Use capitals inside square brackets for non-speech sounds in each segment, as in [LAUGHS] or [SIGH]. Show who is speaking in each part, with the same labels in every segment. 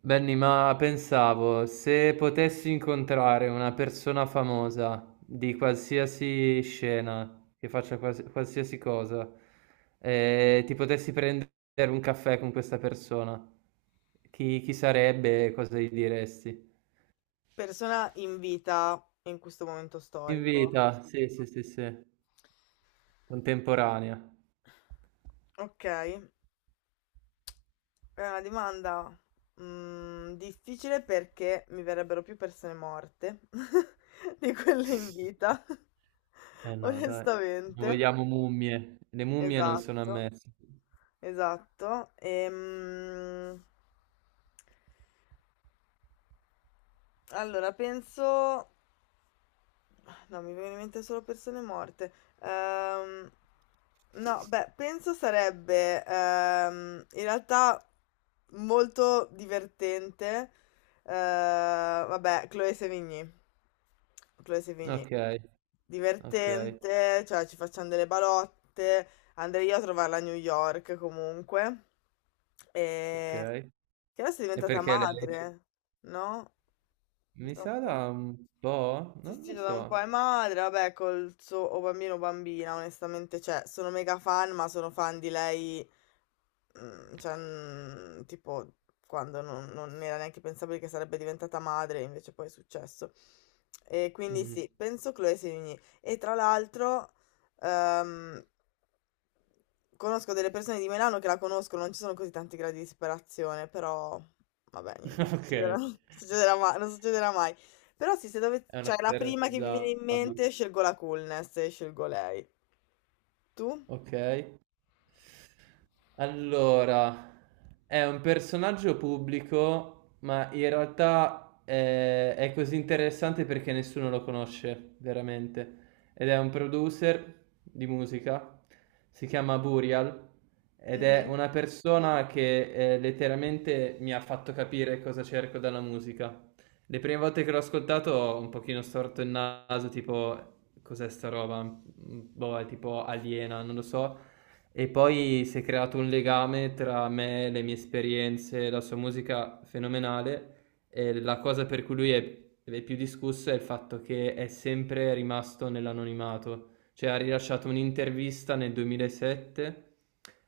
Speaker 1: Benny, ma pensavo, se potessi incontrare una persona famosa di qualsiasi scena, che faccia qualsiasi cosa, e ti potessi prendere un caffè con questa persona, chi sarebbe e cosa gli diresti?
Speaker 2: Persona in vita in questo momento
Speaker 1: In
Speaker 2: storico.
Speaker 1: vita, sì, contemporanea.
Speaker 2: Ok, è una domanda difficile perché mi verrebbero più persone morte [LAUGHS] di quelle in vita,
Speaker 1: Eh
Speaker 2: [LAUGHS]
Speaker 1: no, dai, non
Speaker 2: onestamente.
Speaker 1: vogliamo mummie, le mummie non sono
Speaker 2: Esatto,
Speaker 1: ammesse.
Speaker 2: esatto. Allora, penso No, mi viene in mente solo persone morte. Ehm, no, beh, penso sarebbe in realtà molto divertente. Eh, Vabbè, Chloe Sevigny. Chloe Sevigny.
Speaker 1: Ok, ok,
Speaker 2: Divertente, cioè ci facciamo delle balotte, andrei io a trovarla a New York comunque.
Speaker 1: ok.
Speaker 2: E... che adesso è
Speaker 1: E
Speaker 2: diventata
Speaker 1: perché lei?
Speaker 2: madre, no?
Speaker 1: Mi
Speaker 2: Da un
Speaker 1: sa da
Speaker 2: po'.
Speaker 1: un po'?
Speaker 2: Sì,
Speaker 1: Non
Speaker 2: sì,
Speaker 1: lo
Speaker 2: da
Speaker 1: so.
Speaker 2: un po' è madre, vabbè, col suo o bambino o bambina, onestamente, cioè, sono mega fan, ma sono fan di lei, tipo, quando non era neanche pensabile che sarebbe diventata madre, invece poi è successo. E quindi
Speaker 1: Mm.
Speaker 2: sì, penso Chloe Sevigny. E tra l'altro, Ehm, conosco delle persone di Milano che la conoscono, non ci sono così tanti gradi di disperazione, però vabbè, niente,
Speaker 1: [LAUGHS]
Speaker 2: non
Speaker 1: Ok,
Speaker 2: succederà, [LAUGHS]
Speaker 1: è
Speaker 2: non succederà mai, non succederà mai. Però sì, se dove,
Speaker 1: una
Speaker 2: cioè
Speaker 1: cosa
Speaker 2: la prima che vi viene in
Speaker 1: realizzabile.
Speaker 2: mente, scelgo la coolness e scelgo lei. Tu?
Speaker 1: Ok. Allora, è un personaggio pubblico, ma in realtà è così interessante perché nessuno lo conosce veramente. Ed è un producer di musica, si chiama Burial, ed è
Speaker 2: Mhm.
Speaker 1: una persona che letteralmente mi ha fatto capire cosa cerco dalla musica. Le prime volte che l'ho ascoltato ho un pochino storto il naso, tipo, cos'è sta roba? Boh, è tipo aliena, non lo so. E poi si è creato un legame tra me, le mie esperienze, la sua musica fenomenale. E la cosa per cui è più discusso è il fatto che è sempre rimasto nell'anonimato. Cioè ha rilasciato un'intervista nel 2007,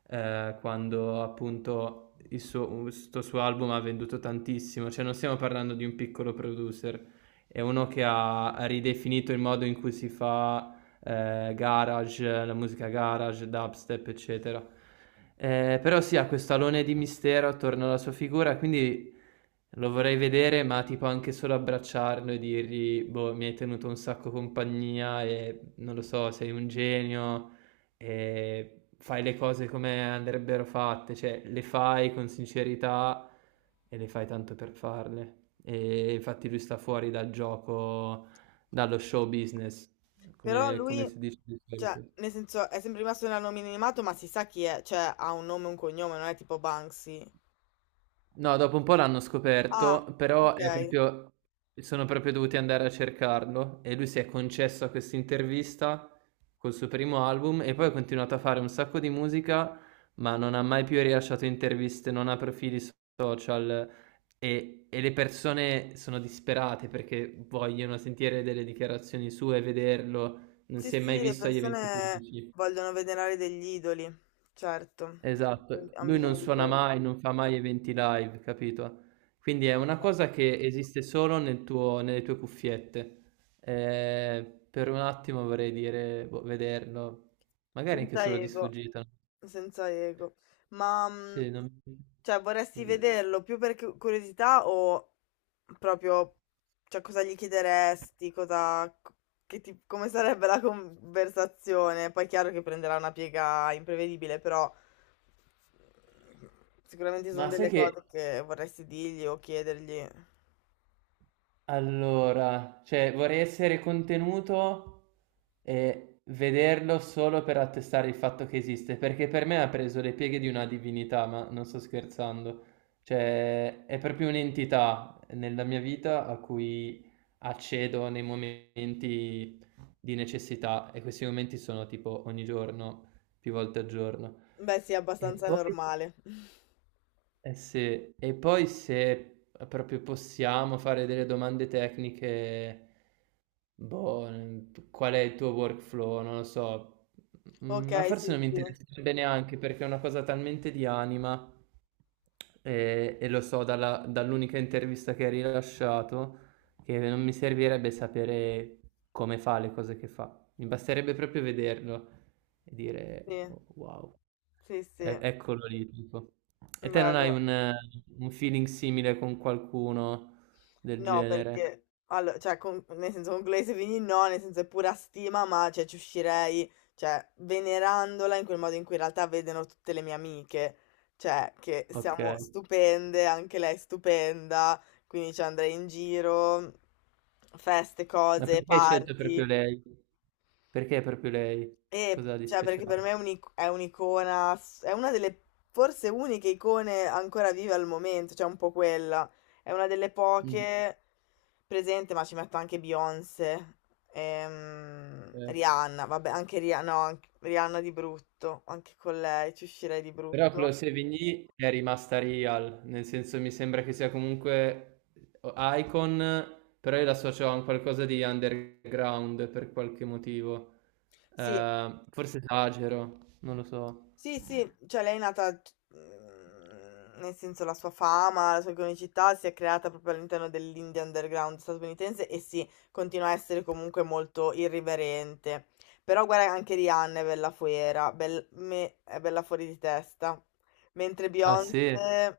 Speaker 1: quando appunto questo suo album ha venduto tantissimo. Cioè non stiamo parlando di un piccolo producer, è uno che ha ridefinito il modo in cui si fa garage, la musica garage, dubstep, eccetera. Però sì, ha questo alone di mistero attorno alla sua figura, quindi lo vorrei vedere, ma tipo anche solo abbracciarlo e dirgli, boh, mi hai tenuto un sacco compagnia e non lo so, sei un genio e fai le cose come andrebbero fatte, cioè le fai con sincerità e le fai tanto per farle. E infatti lui sta fuori dal gioco, dallo show business.
Speaker 2: Però
Speaker 1: Come
Speaker 2: lui,
Speaker 1: si dice di
Speaker 2: cioè,
Speaker 1: solito.
Speaker 2: nel senso, è sempre rimasto nella nomina animato, ma si sa chi è, cioè, ha un nome e un cognome, non è tipo Banksy.
Speaker 1: No, dopo un po' l'hanno
Speaker 2: Ah,
Speaker 1: scoperto, però
Speaker 2: ok.
Speaker 1: è proprio sono proprio dovuti andare a cercarlo e lui si è concesso a questa intervista col suo primo album e poi ha continuato a fare un sacco di musica, ma non ha mai più rilasciato interviste, non ha profili social e le persone sono disperate perché vogliono sentire delle dichiarazioni sue, vederlo, non
Speaker 2: Sì,
Speaker 1: si è
Speaker 2: sì,
Speaker 1: mai
Speaker 2: le
Speaker 1: visto agli eventi
Speaker 2: persone
Speaker 1: pubblici.
Speaker 2: vogliono venerare degli idoli, certo,
Speaker 1: Esatto.
Speaker 2: hanno
Speaker 1: Lui non
Speaker 2: bisogno di
Speaker 1: suona
Speaker 2: quello,
Speaker 1: mai, non fa mai eventi live, capito? Quindi è una
Speaker 2: ok.
Speaker 1: cosa che esiste solo nelle tue cuffiette. Per un attimo vorrei dire, boh, vederlo. Magari anche
Speaker 2: Senza
Speaker 1: solo di
Speaker 2: ego,
Speaker 1: sfuggita. No?
Speaker 2: senza ego. Ma,
Speaker 1: Sì, non
Speaker 2: cioè, vorresti
Speaker 1: così.
Speaker 2: vederlo più per curiosità o proprio, cioè, cosa gli chiederesti, cosa, come sarebbe la conversazione? Poi è chiaro che prenderà una piega imprevedibile, però mm, sicuramente ci sono
Speaker 1: Ma sai
Speaker 2: delle cose
Speaker 1: che
Speaker 2: che vorresti dirgli o chiedergli.
Speaker 1: Allora, cioè vorrei essere contenuto e vederlo solo per attestare il fatto che esiste, perché per me ha preso le pieghe di una divinità, ma non sto scherzando. Cioè, è proprio un'entità nella mia vita a cui accedo nei momenti di necessità e questi momenti sono tipo ogni giorno, più volte al giorno.
Speaker 2: Beh, sì, è
Speaker 1: E
Speaker 2: abbastanza
Speaker 1: poi
Speaker 2: normale. [LAUGHS]
Speaker 1: eh sì, e poi se proprio possiamo fare delle domande tecniche, boh, qual è il tuo workflow? Non lo so,
Speaker 2: Ok.
Speaker 1: ma
Speaker 2: Mhm.
Speaker 1: forse
Speaker 2: Sì,
Speaker 1: non mi
Speaker 2: sì,
Speaker 1: interesserebbe neanche perché è una cosa talmente di anima e lo so dall'unica intervista che hai rilasciato che non mi servirebbe sapere come fa le cose che fa, mi basterebbe proprio vederlo e dire
Speaker 2: sì,
Speaker 1: "Oh, wow.
Speaker 2: sì,
Speaker 1: E
Speaker 2: sì,
Speaker 1: eccolo lì, tipo. E te non hai
Speaker 2: bello.
Speaker 1: un feeling simile con qualcuno del
Speaker 2: No,
Speaker 1: genere?
Speaker 2: perché, allora, cioè, nel senso, con Glace Vini no, nel senso è pura stima, ma, cioè, ci uscirei, cioè, venerandola in quel modo in cui in realtà vedono tutte le mie amiche, cioè, che siamo
Speaker 1: Okay.
Speaker 2: stupende, anche lei è stupenda, quindi, cioè, andrei in giro, feste,
Speaker 1: Ma
Speaker 2: cose,
Speaker 1: perché hai scelto proprio
Speaker 2: party.
Speaker 1: lei? Perché proprio lei? Cos'ha di
Speaker 2: Cioè, perché per
Speaker 1: speciale?
Speaker 2: me è è un'icona, è una delle forse uniche icone ancora vive al momento, cioè un po' quella. È una delle
Speaker 1: Mh,
Speaker 2: poche presente, ma ci metto anche Beyoncé,
Speaker 1: okay.
Speaker 2: Rihanna, vabbè, anche Rihanna, no, anche- Rihanna di brutto, anche con lei ci uscirei di
Speaker 1: Però
Speaker 2: brutto.
Speaker 1: Clos et Vigny è rimasta real, nel senso mi sembra che sia comunque o Icon, però io l'associo a un qualcosa di underground per qualche motivo.
Speaker 2: Sì,
Speaker 1: Forse esagero, non lo so.
Speaker 2: sì, sì, cioè lei è nata, nel senso la sua fama, la sua iconicità si è creata proprio all'interno dell'indie underground statunitense e sì, continua a essere comunque molto irriverente. Però guarda anche Rihanna è bella fuera, è bella fuori di testa. Mentre
Speaker 1: Ah sì?
Speaker 2: Beyoncé,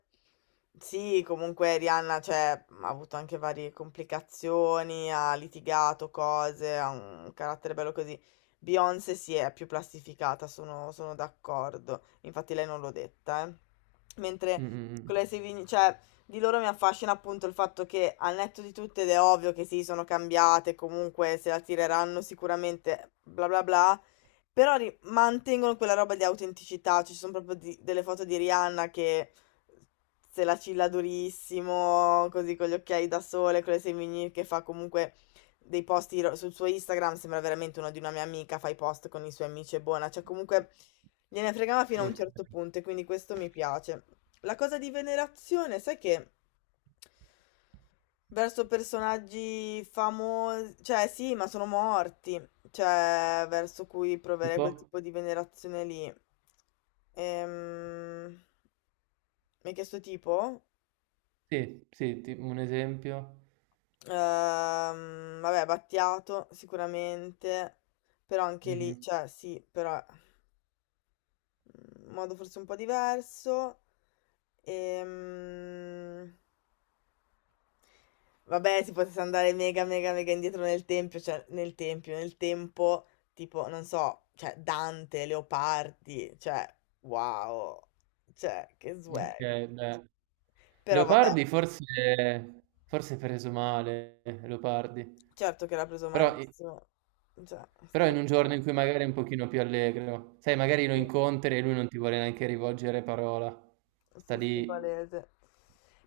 Speaker 2: sì, comunque Rihanna cioè, ha avuto anche varie complicazioni, ha litigato cose, ha un carattere bello così. Beyoncé si è più plastificata, sono d'accordo. Infatti lei non l'ho detta, eh.
Speaker 1: Mh,
Speaker 2: Mentre
Speaker 1: mh, mh.
Speaker 2: con le Savini, cioè, di loro mi affascina appunto il fatto che al netto di tutto, ed è ovvio che sì, sono cambiate, comunque se la tireranno sicuramente, bla bla bla, però mantengono quella roba di autenticità, ci sono proprio delle foto di Rihanna che se la cilla durissimo, così con gli occhiali da sole, con le semini che fa comunque dei sul suo Instagram, sembra veramente uno di una mia amica, fa i post con i suoi amici, è buona, cioè comunque gliene fregava fino a un
Speaker 1: Okay,
Speaker 2: certo punto e quindi questo mi piace. La cosa di venerazione, sai che verso personaggi famosi, cioè sì, ma sono morti cioè verso cui proverei quel
Speaker 1: tipo?
Speaker 2: tipo di venerazione lì. Ehm, mi hai chiesto tipo?
Speaker 1: Sì, ti un esempio.
Speaker 2: Vabbè, Battiato sicuramente, però anche lì,
Speaker 1: Mh-mh.
Speaker 2: cioè sì, però in modo forse un po' diverso. Ehm, Vabbè, si potesse andare mega, mega, mega indietro nel tempio, cioè nel tempio, nel tempo, tipo, non so, cioè Dante, Leopardi, cioè, wow, cioè, che swag.
Speaker 1: Okay, beh.
Speaker 2: Però vabbè,
Speaker 1: Leopardi forse è preso male, Leopardi,
Speaker 2: certo che l'ha preso
Speaker 1: però i
Speaker 2: malissimo, cioè,
Speaker 1: però
Speaker 2: stava
Speaker 1: in
Speaker 2: di
Speaker 1: un giorno
Speaker 2: merda.
Speaker 1: in cui magari è un pochino più allegro. Sai, magari lo incontri e lui non ti vuole neanche rivolgere parola. Sta
Speaker 2: Sì, sì,
Speaker 1: lì
Speaker 2: palese.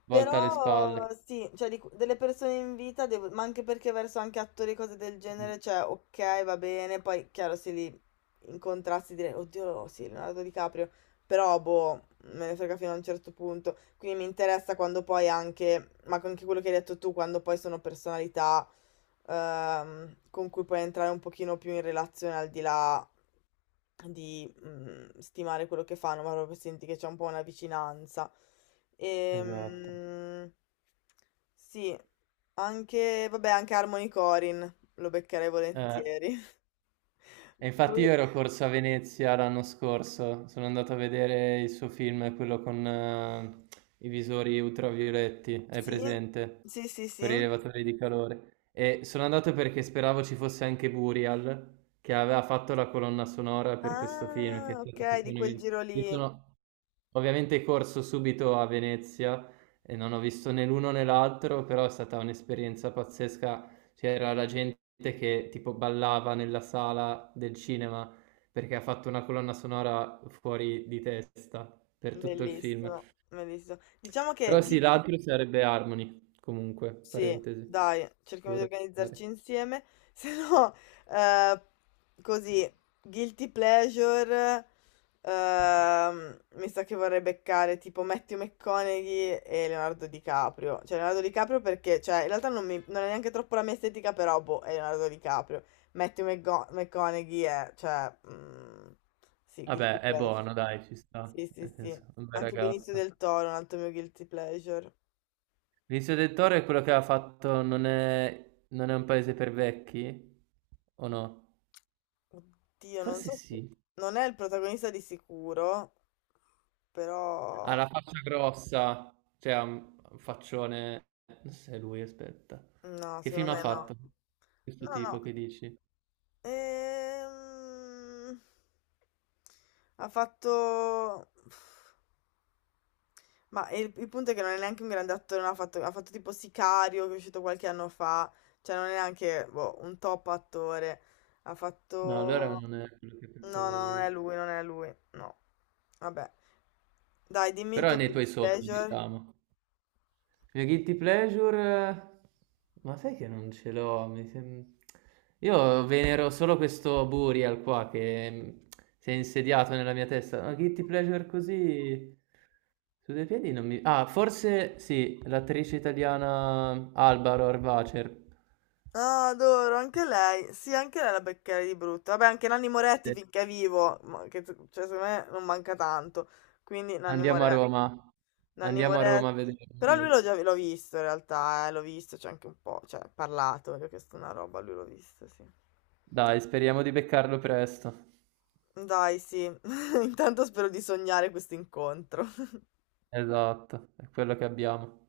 Speaker 1: volta alle
Speaker 2: Però
Speaker 1: spalle.
Speaker 2: sì, cioè di delle persone in vita, ma anche perché verso anche attori e cose del
Speaker 1: Mh,
Speaker 2: genere, cioè ok, va bene, poi chiaro se li incontrassi direi, oddio, sì, Leonardo DiCaprio, però boh, me ne frega fino a un certo punto, quindi mi interessa quando poi anche, ma anche quello che hai detto tu, quando poi sono personalità con cui puoi entrare un pochino più in relazione al di là di stimare quello che fanno, ma proprio senti che c'è un po' una vicinanza.
Speaker 1: esatto.
Speaker 2: Ehm, sì, anche, vabbè, anche Harmony Corin lo beccherei
Speaker 1: Eh.
Speaker 2: volentieri.
Speaker 1: E infatti io
Speaker 2: [LAUGHS]
Speaker 1: ero corso a Venezia l'anno scorso, sono andato a vedere il suo film, quello con i visori ultravioletti, hai
Speaker 2: Sì,
Speaker 1: presente?
Speaker 2: sì, sì,
Speaker 1: Con i
Speaker 2: sì.
Speaker 1: rilevatori di calore. E sono andato perché speravo ci fosse anche Burial, che aveva fatto la colonna sonora per questo film, che è
Speaker 2: Ah, ok,
Speaker 1: stato tipo
Speaker 2: di
Speaker 1: un
Speaker 2: quel
Speaker 1: evento-
Speaker 2: giro
Speaker 1: Io
Speaker 2: lì.
Speaker 1: sono ovviamente corso subito a Venezia e non ho visto né l'uno né l'altro, però è stata un'esperienza pazzesca c'era la gente che tipo ballava nella sala del cinema perché ha fatto una colonna sonora fuori di testa per tutto il film.
Speaker 2: Bellissimo, bellissimo. Diciamo che
Speaker 1: Però sì,
Speaker 2: Guilty,
Speaker 1: l'altro sarebbe Harmony, comunque,
Speaker 2: sì,
Speaker 1: parentesi,
Speaker 2: dai,
Speaker 1: che
Speaker 2: cerchiamo di
Speaker 1: vorrei fare.
Speaker 2: organizzarci insieme, [LAUGHS] se no, eh, così, guilty pleasure, mi sa che vorrei beccare tipo Matthew McConaughey e Leonardo DiCaprio, cioè Leonardo DiCaprio perché, cioè, in realtà non, non è neanche troppo la mia estetica, però, boh, è Leonardo DiCaprio, McConaughey è, cioè, sì, guilty
Speaker 1: Vabbè, è
Speaker 2: pleasure,
Speaker 1: buono, dai, ci sta.
Speaker 2: sì, sì,
Speaker 1: Nel senso,
Speaker 2: sì,
Speaker 1: è un bel
Speaker 2: anche Benicio
Speaker 1: ragazzo.
Speaker 2: del Toro, è un altro mio guilty pleasure.
Speaker 1: Vizio del Toro è quello che ha fatto non è un paese per vecchi? O no?
Speaker 2: Oddio, non
Speaker 1: Forse
Speaker 2: so se...
Speaker 1: sì.
Speaker 2: Non è il protagonista di sicuro,
Speaker 1: Ha
Speaker 2: però...
Speaker 1: la faccia grossa, cioè ha un faccione. Non so se è lui, aspetta.
Speaker 2: No,
Speaker 1: Che
Speaker 2: secondo
Speaker 1: film ha
Speaker 2: me no.
Speaker 1: fatto questo
Speaker 2: No,
Speaker 1: tipo
Speaker 2: no.
Speaker 1: che dici?
Speaker 2: Ehm... Ha fatto... Ma il punto è che non è neanche un grande attore, non ha fatto, ha fatto tipo Sicario, che è uscito qualche anno fa, cioè non è neanche boh, un top attore. Ha
Speaker 1: No, allora
Speaker 2: fatto...
Speaker 1: non è quello che
Speaker 2: No,
Speaker 1: pensavo
Speaker 2: no, non è
Speaker 1: io.
Speaker 2: lui, non è lui, no. Vabbè. Dai, dimmi il
Speaker 1: Però è
Speaker 2: tuo
Speaker 1: nei tuoi
Speaker 2: guilty
Speaker 1: sogni,
Speaker 2: pleasure.
Speaker 1: diciamo. Il mio guilty pleasure? Ma sai che non ce l'ho? Io venero solo questo Burial qua che si è insediato nella mia testa. Ma guilty pleasure così su due piedi non mi... Ah, forse sì, l'attrice italiana Alba Rohrwacher.
Speaker 2: Ah, adoro, anche lei. Sì, anche lei la beccherai di brutto. Vabbè, anche Nanni Moretti
Speaker 1: Sì.
Speaker 2: finché è vivo, ma che, cioè, secondo me non manca tanto. Quindi Nanni
Speaker 1: Andiamo a
Speaker 2: Moretti.
Speaker 1: Roma.
Speaker 2: Nanni
Speaker 1: Andiamo a Roma a
Speaker 2: Moretti.
Speaker 1: vederlo.
Speaker 2: Però lui l'ho già l'ho visto in realtà, l'ho visto, c'è anche un po', cioè, parlato, gli ho chiesto una roba, lui l'ho visto, sì.
Speaker 1: Dai, speriamo di beccarlo presto.
Speaker 2: Dai, sì. [LAUGHS] Intanto spero di sognare questo incontro.
Speaker 1: Esatto, è quello che abbiamo.